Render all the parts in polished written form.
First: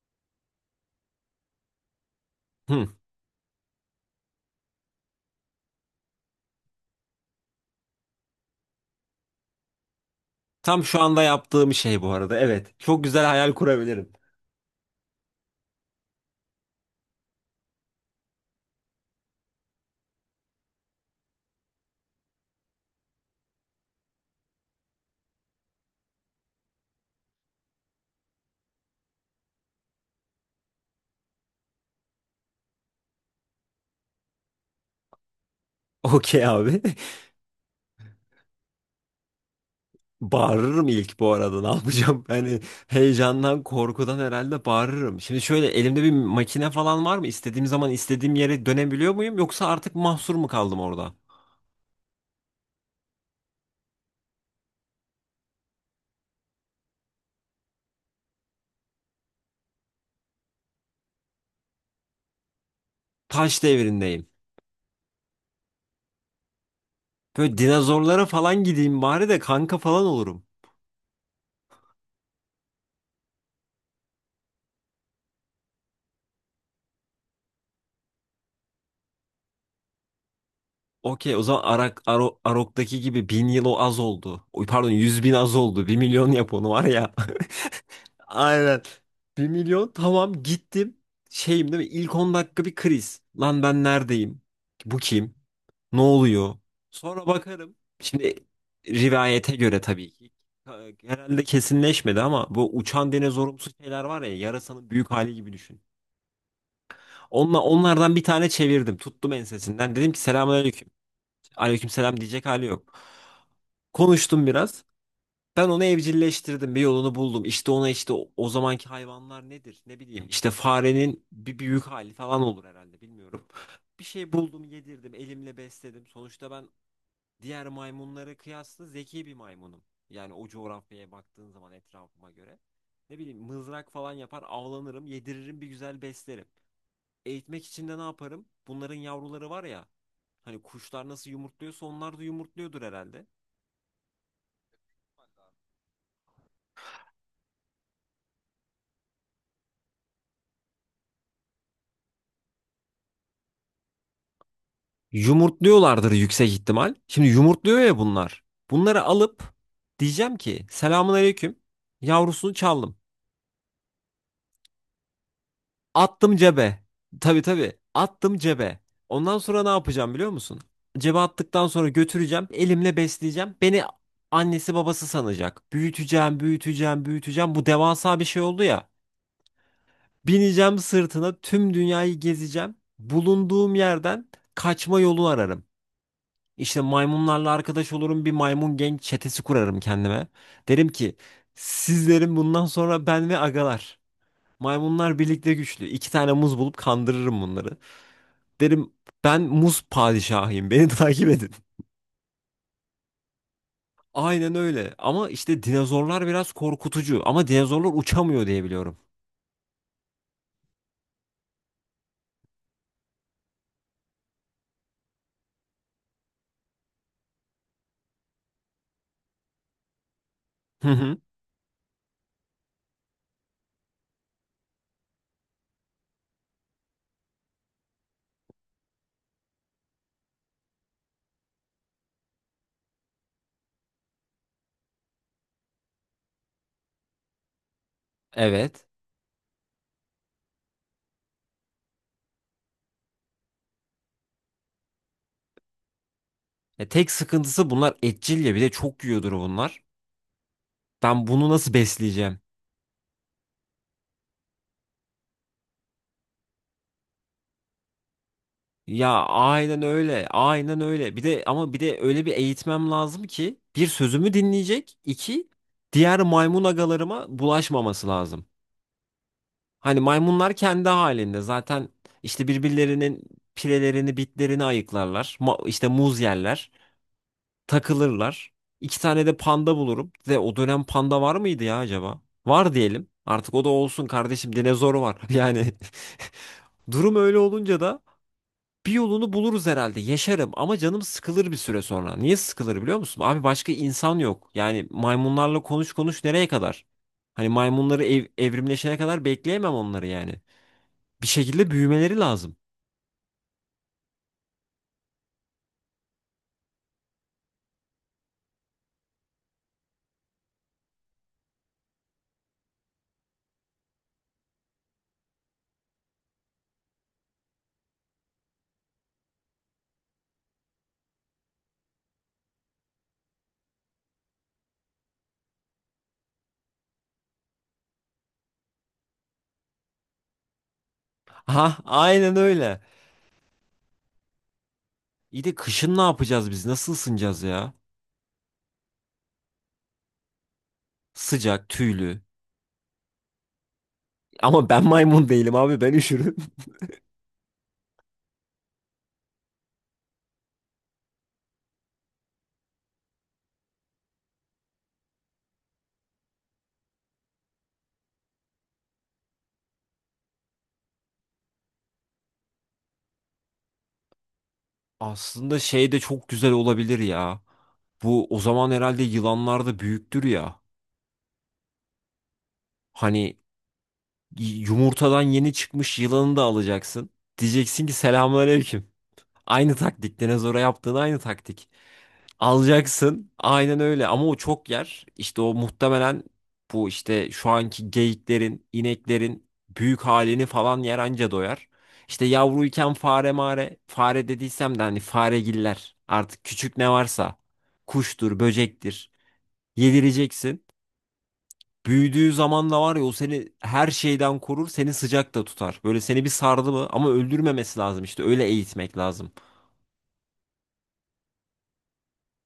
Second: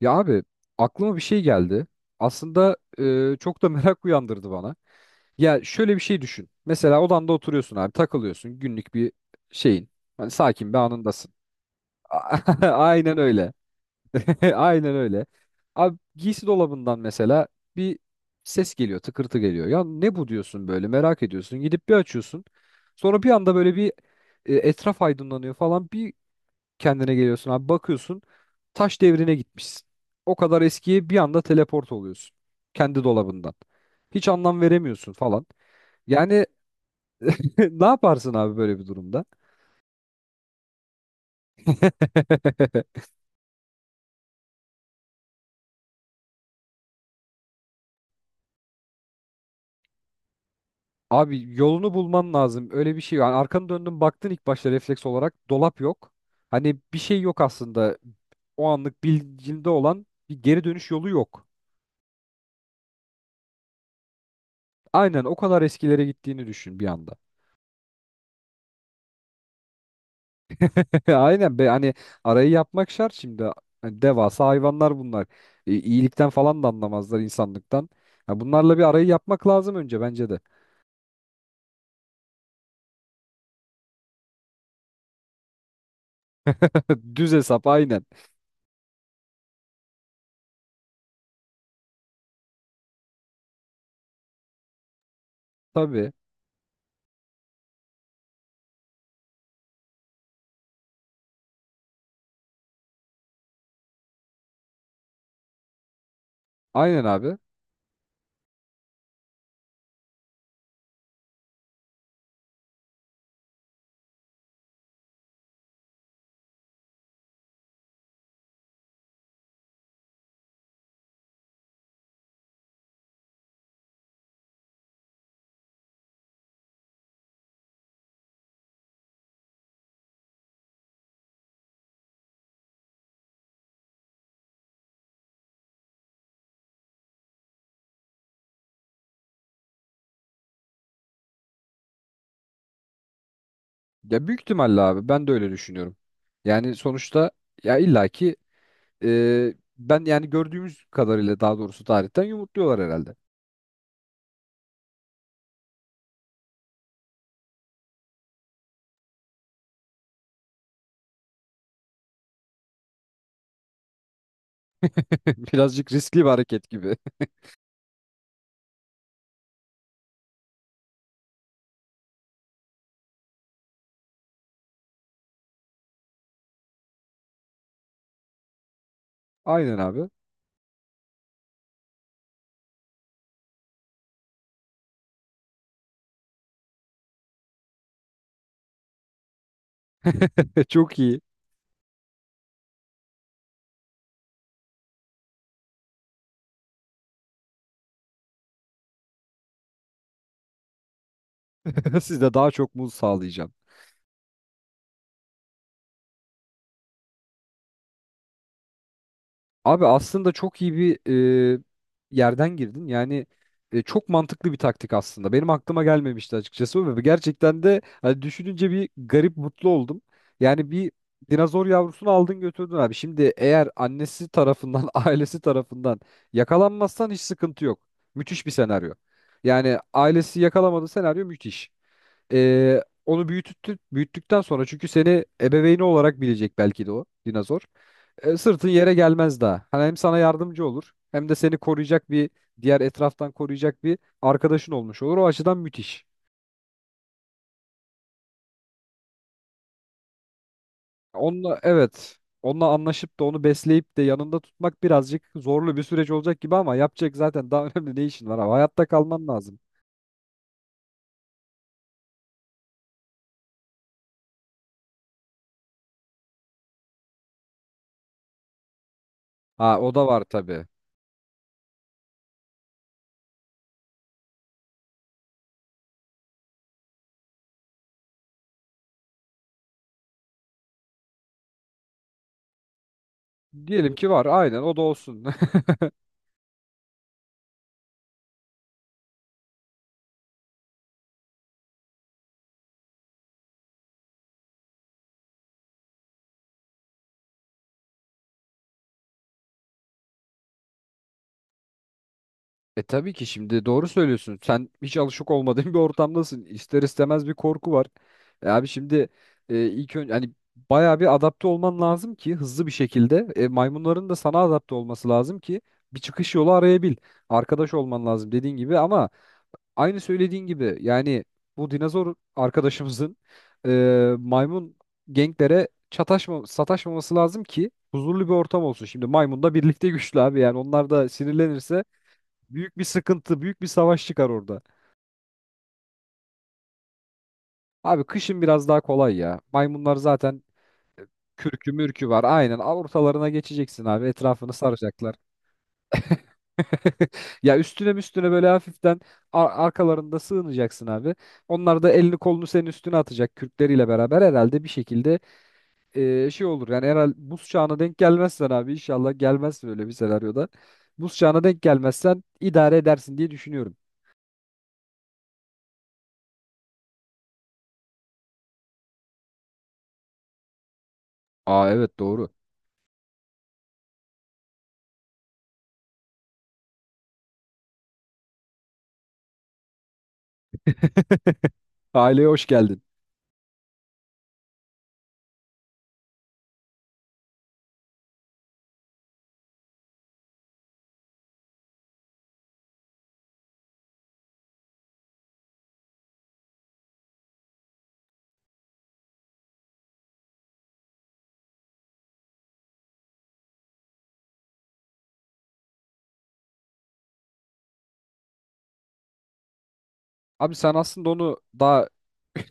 Ya abi aklıma bir şey geldi. Aslında Hı. Çok da merak uyandırdı bana. Ya şöyle bir şey düşün. Mesela odanda oturuyorsun abi, takılıyorsun günlük bir şeyin. Hani sakin bir Tam şu anda anındasın. yaptığım şey bu arada. Evet. Çok Aynen güzel öyle. hayal kurabilirim. Aynen öyle. Abi giysi dolabından mesela bir ses geliyor, tıkırtı geliyor. Ya ne bu diyorsun, böyle merak ediyorsun. Gidip bir açıyorsun. Sonra bir anda böyle bir etraf aydınlanıyor falan. Bir kendine geliyorsun abi, bakıyorsun taş devrine gitmişsin. O kadar eskiye bir anda teleport oluyorsun kendi dolabından. Hiç anlam veremiyorsun falan. Okey Yani abi. ne yaparsın abi böyle bir durumda? Bağırırım ilk bu arada. Ne yapacağım? Hani heyecandan, korkudan herhalde bağırırım. Şimdi şöyle elimde bir makine falan var mı? İstediğim zaman istediğim yere dönebiliyor muyum? Yoksa artık mahsur mu kaldım orada? Abi yolunu bulman lazım. Öyle bir şey. Yani arkanı döndün, baktın ilk başta refleks olarak dolap yok. Hani bir şey yok aslında. O anlık bilincinde olan bir geri dönüş yolu yok. Taş devrindeyim. Aynen o kadar eskilere gittiğini düşün bir anda. Böyle dinozorlara falan gideyim bari de kanka falan olurum. Ya aynen be, hani arayı yapmak şart şimdi. Hani devasa hayvanlar bunlar. İyilikten falan da anlamazlar, insanlıktan. Ha, bunlarla bir arayı yapmak lazım önce bence de. Okey, o zaman Arok'taki gibi 1000 yıl o az oldu. Oy, pardon, 100.000 az oldu. 1 milyon yap onu var ya. Düz hesap aynen. Aynen. 1 milyon, tamam, gittim. Şeyim değil mi? İlk 10 dakika bir kriz. Lan ben neredeyim? Bu kim? Ne Tabii. oluyor? Sonra bakarım. Şimdi, rivayete göre tabii ki, herhalde kesinleşmedi ama bu uçan dinozorumsu şeyler var ya, yarasanın büyük hali gibi düşün. Aynen abi. Onlardan bir tane çevirdim. Tuttum ensesinden. Dedim ki, selamünaleyküm. Aleykümselam diyecek hali yok. Konuştum biraz. Ben onu evcilleştirdim, bir yolunu buldum. İşte ona, işte o zamanki hayvanlar nedir? Ne bileyim. İşte farenin bir büyük hali falan olur herhalde, bilmiyorum. Bir şey buldum, yedirdim, elimle besledim. Sonuçta ben diğer maymunlara kıyasla zeki bir maymunum. Yani o coğrafyaya baktığın zaman, etrafıma göre. Ne bileyim, mızrak falan yapar, avlanırım, yediririm, bir güzel beslerim. Eğitmek için de ne yaparım? Bunların yavruları var ya. Hani kuşlar nasıl yumurtluyorsa onlar da yumurtluyordur herhalde. Ya büyük ihtimalle abi ben de öyle düşünüyorum. Yani sonuçta ya illaki ben, yani gördüğümüz kadarıyla daha doğrusu tarihten, yumurtluyorlar herhalde. Yumurtluyorlardır yüksek ihtimal. Şimdi yumurtluyor ya bunlar. Bunları alıp diyeceğim ki, selamun aleyküm. Yavrusunu çaldım. Birazcık riskli bir Attım hareket cebe. gibi. Tabii, tabii. Attım cebe. Ondan sonra ne yapacağım biliyor musun? Cebe attıktan sonra götüreceğim. Elimle besleyeceğim. Beni annesi babası sanacak. Büyüteceğim, büyüteceğim, büyüteceğim. Bu devasa bir şey oldu ya. Aynen abi. Bineceğim sırtına, tüm dünyayı gezeceğim. Bulunduğum yerden kaçma yolu ararım. İşte maymunlarla arkadaş olurum, bir maymun genç çetesi kurarım kendime. Derim Çok ki, iyi. sizlerin bundan sonra ben ve agalar. Maymunlar birlikte güçlü. İki tane muz bulup kandırırım bunları. Derim, ben muz padişahıyım, beni takip edin. Siz de daha çok muz sağlayacaksınız. Aynen öyle, ama işte dinozorlar biraz korkutucu, ama dinozorlar uçamıyor diye biliyorum. Abi aslında çok iyi bir e, yerden girdin. Yani çok mantıklı bir taktik aslında. Benim aklıma gelmemişti açıkçası ve gerçekten de hani düşününce bir garip mutlu oldum. Yani bir Hı hı. dinozor yavrusunu aldın, götürdün abi. Şimdi eğer annesi tarafından, ailesi tarafından yakalanmazsan hiç sıkıntı yok. Müthiş bir senaryo. Yani ailesi yakalamadı, senaryo müthiş. Onu büyüttü, büyüttükten sonra, çünkü seni ebeveyni olarak bilecek belki de o dinozor, sırtın Evet. yere gelmez daha. Hani hem sana yardımcı olur hem de seni koruyacak bir diğer, etraftan koruyacak bir arkadaşın olmuş olur. O açıdan müthiş. Tek sıkıntısı, bunlar etçil ya, bir de çok yiyordur bunlar. Ben bunu Onunla, nasıl evet, besleyeceğim? onunla anlaşıp da onu besleyip de yanında tutmak birazcık zorlu bir süreç olacak gibi, ama yapacak zaten daha önemli ne işin var abi. Hayatta kalman Ya lazım. aynen öyle. Aynen öyle. Bir de, ama bir de öyle bir eğitmem lazım ki, bir, sözümü dinleyecek; iki, diğer maymun agalarıma bulaşmaması lazım. Ha, o Hani da var maymunlar tabii. kendi halinde, zaten işte birbirlerinin pirelerini, bitlerini ayıklarlar. İşte muz yerler, takılırlar. İki tane de panda bulurum. Ve o dönem panda var mıydı ya acaba? Var diyelim. Artık o da Diyelim ki olsun var, kardeşim. aynen, o da Dinozor var. olsun. Yani durum öyle olunca da bir yolunu buluruz herhalde. Yaşarım ama canım sıkılır bir süre sonra. Niye sıkılır biliyor musun? Abi başka insan yok. Yani maymunlarla konuş konuş nereye kadar? Hani maymunları evrimleşene kadar bekleyemem onları yani. Bir şekilde büyümeleri lazım. E tabii ki, şimdi doğru söylüyorsun. Sen hiç alışık olmadığın bir ortamdasın. İster istemez bir korku var. E abi şimdi ilk önce hani bayağı bir adapte olman lazım ki hızlı bir şekilde. E, maymunların da sana adapte olması lazım ki bir çıkış yolu arayabil. Arkadaş olman lazım dediğin gibi, ama aynı söylediğin gibi yani bu dinozor arkadaşımızın maymun genklere çataşma, sataşmaması lazım ki huzurlu bir ortam olsun. Şimdi maymun da birlikte güçlü abi, yani onlar da Ha, sinirlenirse aynen büyük öyle. bir sıkıntı, büyük bir savaş çıkar orada. İyi de kışın ne yapacağız biz? Nasıl ısınacağız ya? Abi kışın biraz daha kolay ya. Maymunlar zaten kürkü Sıcak, mürkü var. tüylü. Aynen, al ortalarına geçeceksin abi. Etrafını Ama ben saracaklar. maymun değilim abi, ben üşürüm. Ya üstüne üstüne böyle hafiften arkalarında sığınacaksın abi. Onlar da elini kolunu senin üstüne atacak kürkleriyle beraber herhalde bir şekilde şey olur. Yani herhalde buz çağına denk gelmezsen abi, inşallah gelmez böyle bir senaryoda. Buz çağına denk gelmezsen idare edersin diye düşünüyorum. Aslında şey de çok güzel olabilir ya. Bu, o zaman herhalde yılanlar da büyüktür ya. Aa, evet, doğru. Hani yumurtadan yeni çıkmış yılanı da alacaksın. Diyeceksin ki, selamünaleyküm. Aynı taktik. Dinozora yaptığın aynı taktik. Aileye hoş geldin. Alacaksın. Aynen öyle. Ama o çok yer. İşte o muhtemelen bu işte şu anki geyiklerin, ineklerin büyük halini falan yer, anca doyar. İşte yavruyken fare mare, fare dediysem de hani faregiller, artık küçük ne varsa, kuştur, böcektir, yedireceksin. Büyüdüğü zaman da var ya, o seni her şeyden korur, seni sıcak da tutar. Böyle seni bir sardı mı, ama öldürmemesi lazım, işte öyle eğitmek lazım. Abi sen aslında onu daha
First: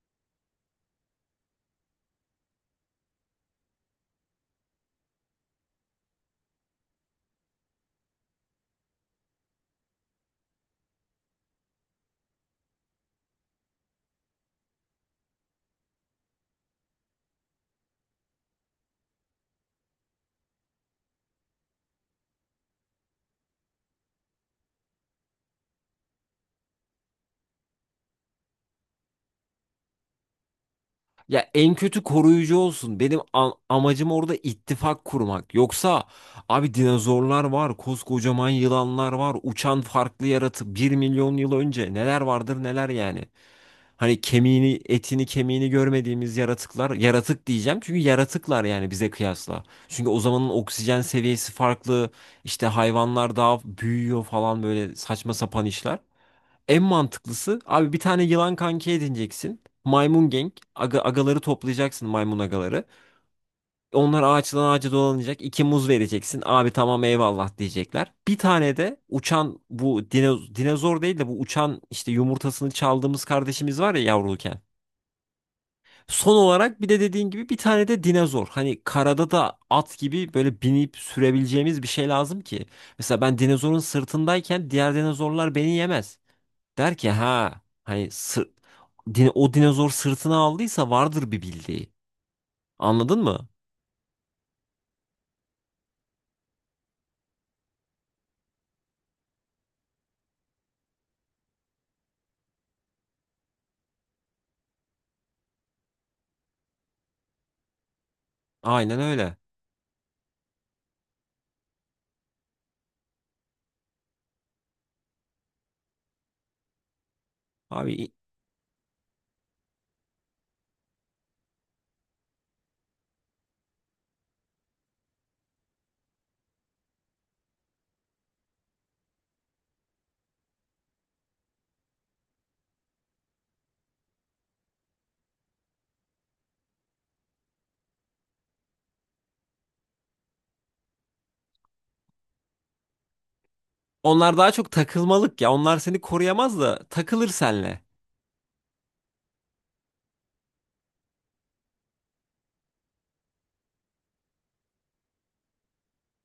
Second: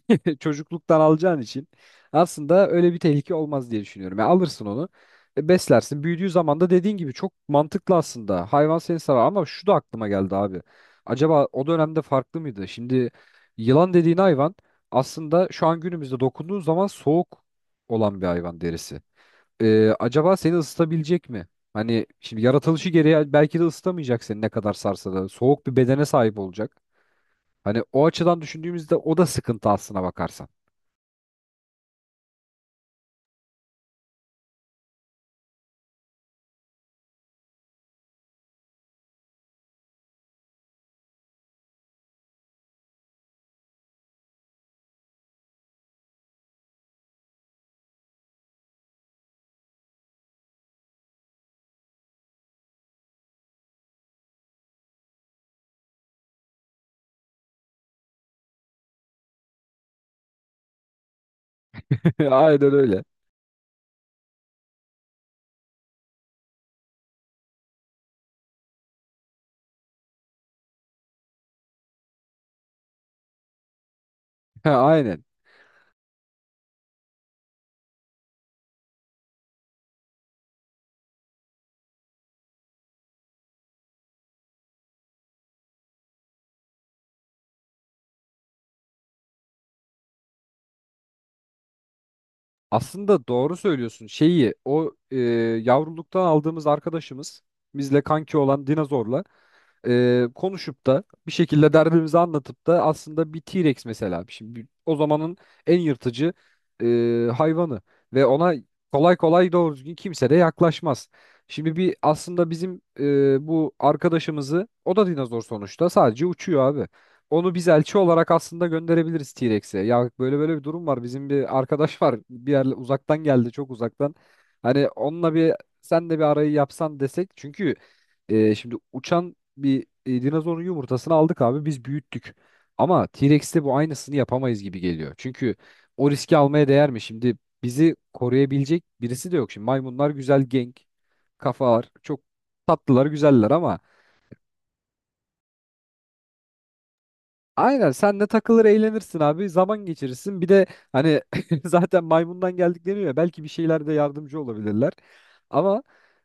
çocukluktan alacağın için aslında öyle bir tehlike olmaz diye düşünüyorum. Ya alırsın onu, beslersin. Büyüdüğü zaman da dediğin gibi çok mantıklı aslında. Hayvan seni sever, ama şu da aklıma geldi abi. Acaba o dönemde farklı mıydı? Şimdi yılan dediğin hayvan aslında şu an günümüzde dokunduğun zaman soğuk olan bir hayvan derisi. E, acaba seni ısıtabilecek mi? Hani şimdi yaratılışı gereği belki de ısıtamayacak seni ne kadar sarsa da. Soğuk bir bedene sahip olacak. Hani o açıdan düşündüğümüzde o da sıkıntı, aslına bakarsan. Ya en kötü koruyucu olsun. Benim amacım orada ittifak kurmak. Yoksa abi, dinozorlar var, koskocaman yılanlar var, uçan farklı yaratı. 1 milyon yıl önce neler vardır neler yani. Hani kemiğini, etini, kemiğini görmediğimiz yaratıklar, yaratık diyeceğim çünkü yaratıklar yani bize kıyasla. Çünkü o zamanın oksijen seviyesi farklı, işte hayvanlar daha büyüyor falan, böyle saçma sapan işler. En mantıklısı abi, bir tane yılan kanki edineceksin. Maymun gang. Agaları toplayacaksın, maymun Aynen agaları. öyle. Onlar ağaçtan ağaca dolanacak. İki muz vereceksin. Abi tamam, eyvallah diyecekler. Bir tane de uçan, bu dinozor değil de, bu uçan işte yumurtasını çaldığımız kardeşimiz var ya, yavruluken. Ha, aynen. Son olarak bir de, dediğin gibi, bir tane de dinozor. Hani karada da at gibi böyle binip sürebileceğimiz bir şey lazım ki. Mesela ben dinozorun sırtındayken diğer dinozorlar beni yemez. Der ki, ha hani o dinozor sırtına aldıysa vardır bir bildiği. Anladın Aslında mı? doğru söylüyorsun. Şeyi o yavruluktan aldığımız arkadaşımız, bizle kanki olan dinozorla konuşup da bir şekilde derdimizi anlatıp da, aslında bir T-Rex mesela, şimdi o zamanın en yırtıcı hayvanı ve ona Aynen kolay öyle. kolay doğru düzgün kimse de yaklaşmaz. Şimdi bir aslında bizim bu arkadaşımızı, o da dinozor sonuçta, sadece uçuyor abi. Onu biz Abi elçi i- olarak aslında gönderebiliriz T-Rex'e. Ya böyle böyle bir durum var. Bizim bir arkadaş var. Bir yerle uzaktan geldi, çok uzaktan. Hani onunla bir, sen de bir arayı yapsan desek. Çünkü şimdi uçan bir dinozorun yumurtasını aldık abi, biz büyüttük. Ama T-Rex'te bu aynısını yapamayız gibi geliyor. Çünkü o riski almaya değer mi? Şimdi bizi koruyabilecek birisi de yok. Şimdi maymunlar güzel genk, kafalar çok tatlılar, güzeller ama Onlar daha çok takılmalık ya. Onlar seni koruyamaz da takılır senle. aynen senle takılır, eğlenirsin abi, zaman geçirirsin. Bir de hani zaten maymundan geldik deniyor ya, belki bir şeylerde yardımcı olabilirler. Ama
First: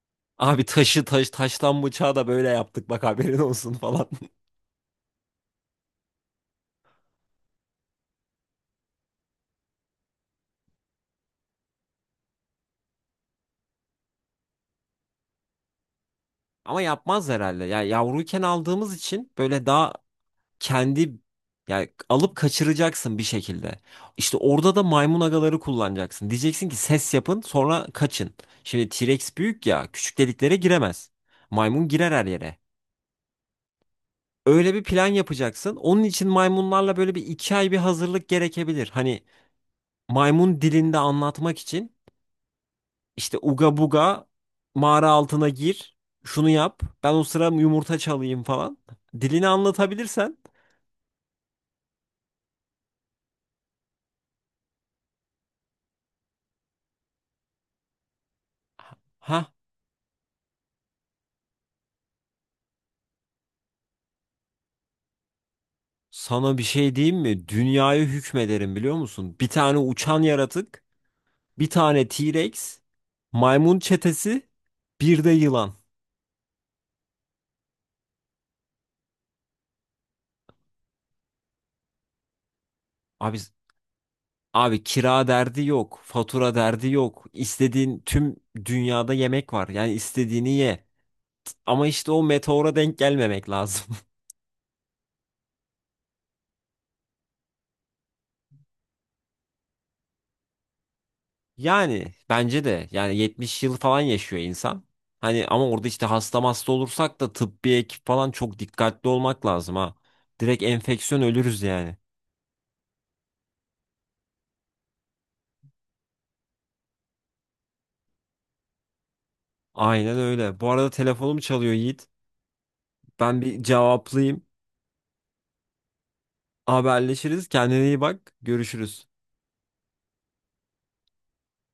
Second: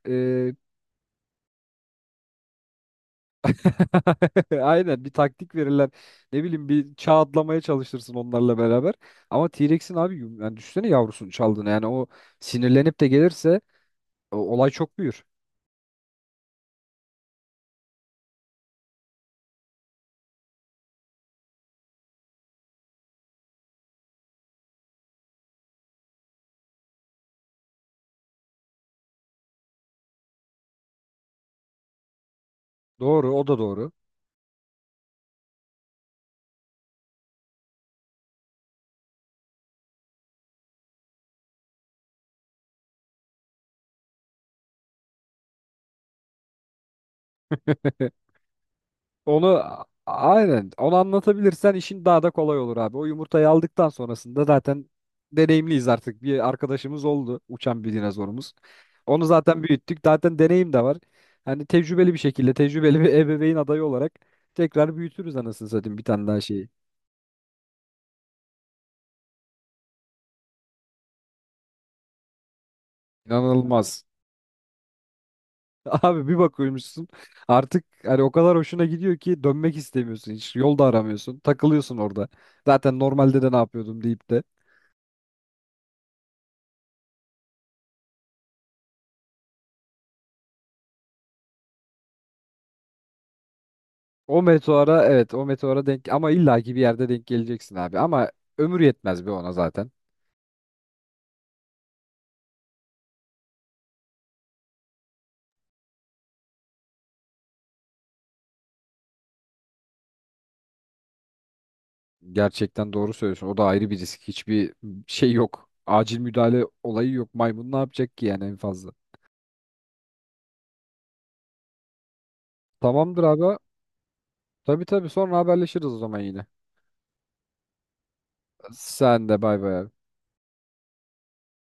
e, Abi taşı, taş taştan bıçağı da böyle yaptık bak, haberin olsun falan. aynen bir taktik verirler. Ne bileyim, bir çağ atlamaya çalışırsın onlarla beraber. Ama T-Rex'in abi yani düşünsene yavrusunu çaldığını. Yani o sinirlenip de gelirse olay çok büyür. Ama yapmaz herhalde. Ya yavruyken aldığımız için böyle daha kendi, yani alıp kaçıracaksın bir şekilde. İşte orada da maymun agaları kullanacaksın. Diyeceksin ki, ses yapın, sonra kaçın. Şimdi T-Rex büyük ya, küçük deliklere giremez. Maymun girer her yere. Doğru, o da doğru. Öyle bir plan yapacaksın. Onun için maymunlarla böyle bir iki ay bir hazırlık gerekebilir. Hani maymun dilinde anlatmak için, işte uga buga, mağara altına gir, şunu yap, ben o sıra yumurta çalayım falan. Onu Dilini anlatabilirsen. aynen onu anlatabilirsen işin daha da kolay olur abi. O yumurtayı aldıktan sonrasında zaten deneyimliyiz artık. Bir arkadaşımız oldu, uçan bir dinozorumuz. Onu Ha. zaten büyüttük. Zaten deneyim de var. Hani tecrübeli bir şekilde, tecrübeli bir ebeveyn adayı olarak tekrar büyütürüz anasını satayım bir tane daha Sana bir şeyi. şey diyeyim mi? Dünyayı hükmederim biliyor musun? Bir tane uçan yaratık, bir tane T-Rex, maymun İnanılmaz. çetesi, bir de yılan. Abi bir bakıyormuşsun artık hani o kadar hoşuna gidiyor ki dönmek istemiyorsun hiç. Yol da aramıyorsun. Takılıyorsun orada. Zaten Abi normalde de ne yapıyordum deyip de. abi, kira derdi yok, fatura derdi yok. İstediğin tüm dünyada yemek var. Yani istediğini ye. Ama işte o meteora denk gelmemek lazım. O meteora, evet, o meteora denk, ama illaki bir yerde denk geleceksin abi. Ama ömür yetmez be ona zaten. Yani bence de, yani 70 yıl falan yaşıyor insan. Hani ama orada işte hasta hasta olursak da tıbbi ekip falan, çok dikkatli olmak lazım ha. Direkt enfeksiyon ölürüz yani. Gerçekten doğru söylüyorsun. O da ayrı bir risk. Hiçbir şey yok. Acil müdahale olayı yok. Maymun ne yapacak ki yani en fazla. Aynen öyle. Bu arada telefonum çalıyor Yiğit. Tamamdır Ben abi. bir cevaplayayım. Tabii, tabii, sonra haberleşiriz o zaman yine. Haberleşiriz. Kendine iyi bak. Görüşürüz. Sen de bay bay abi.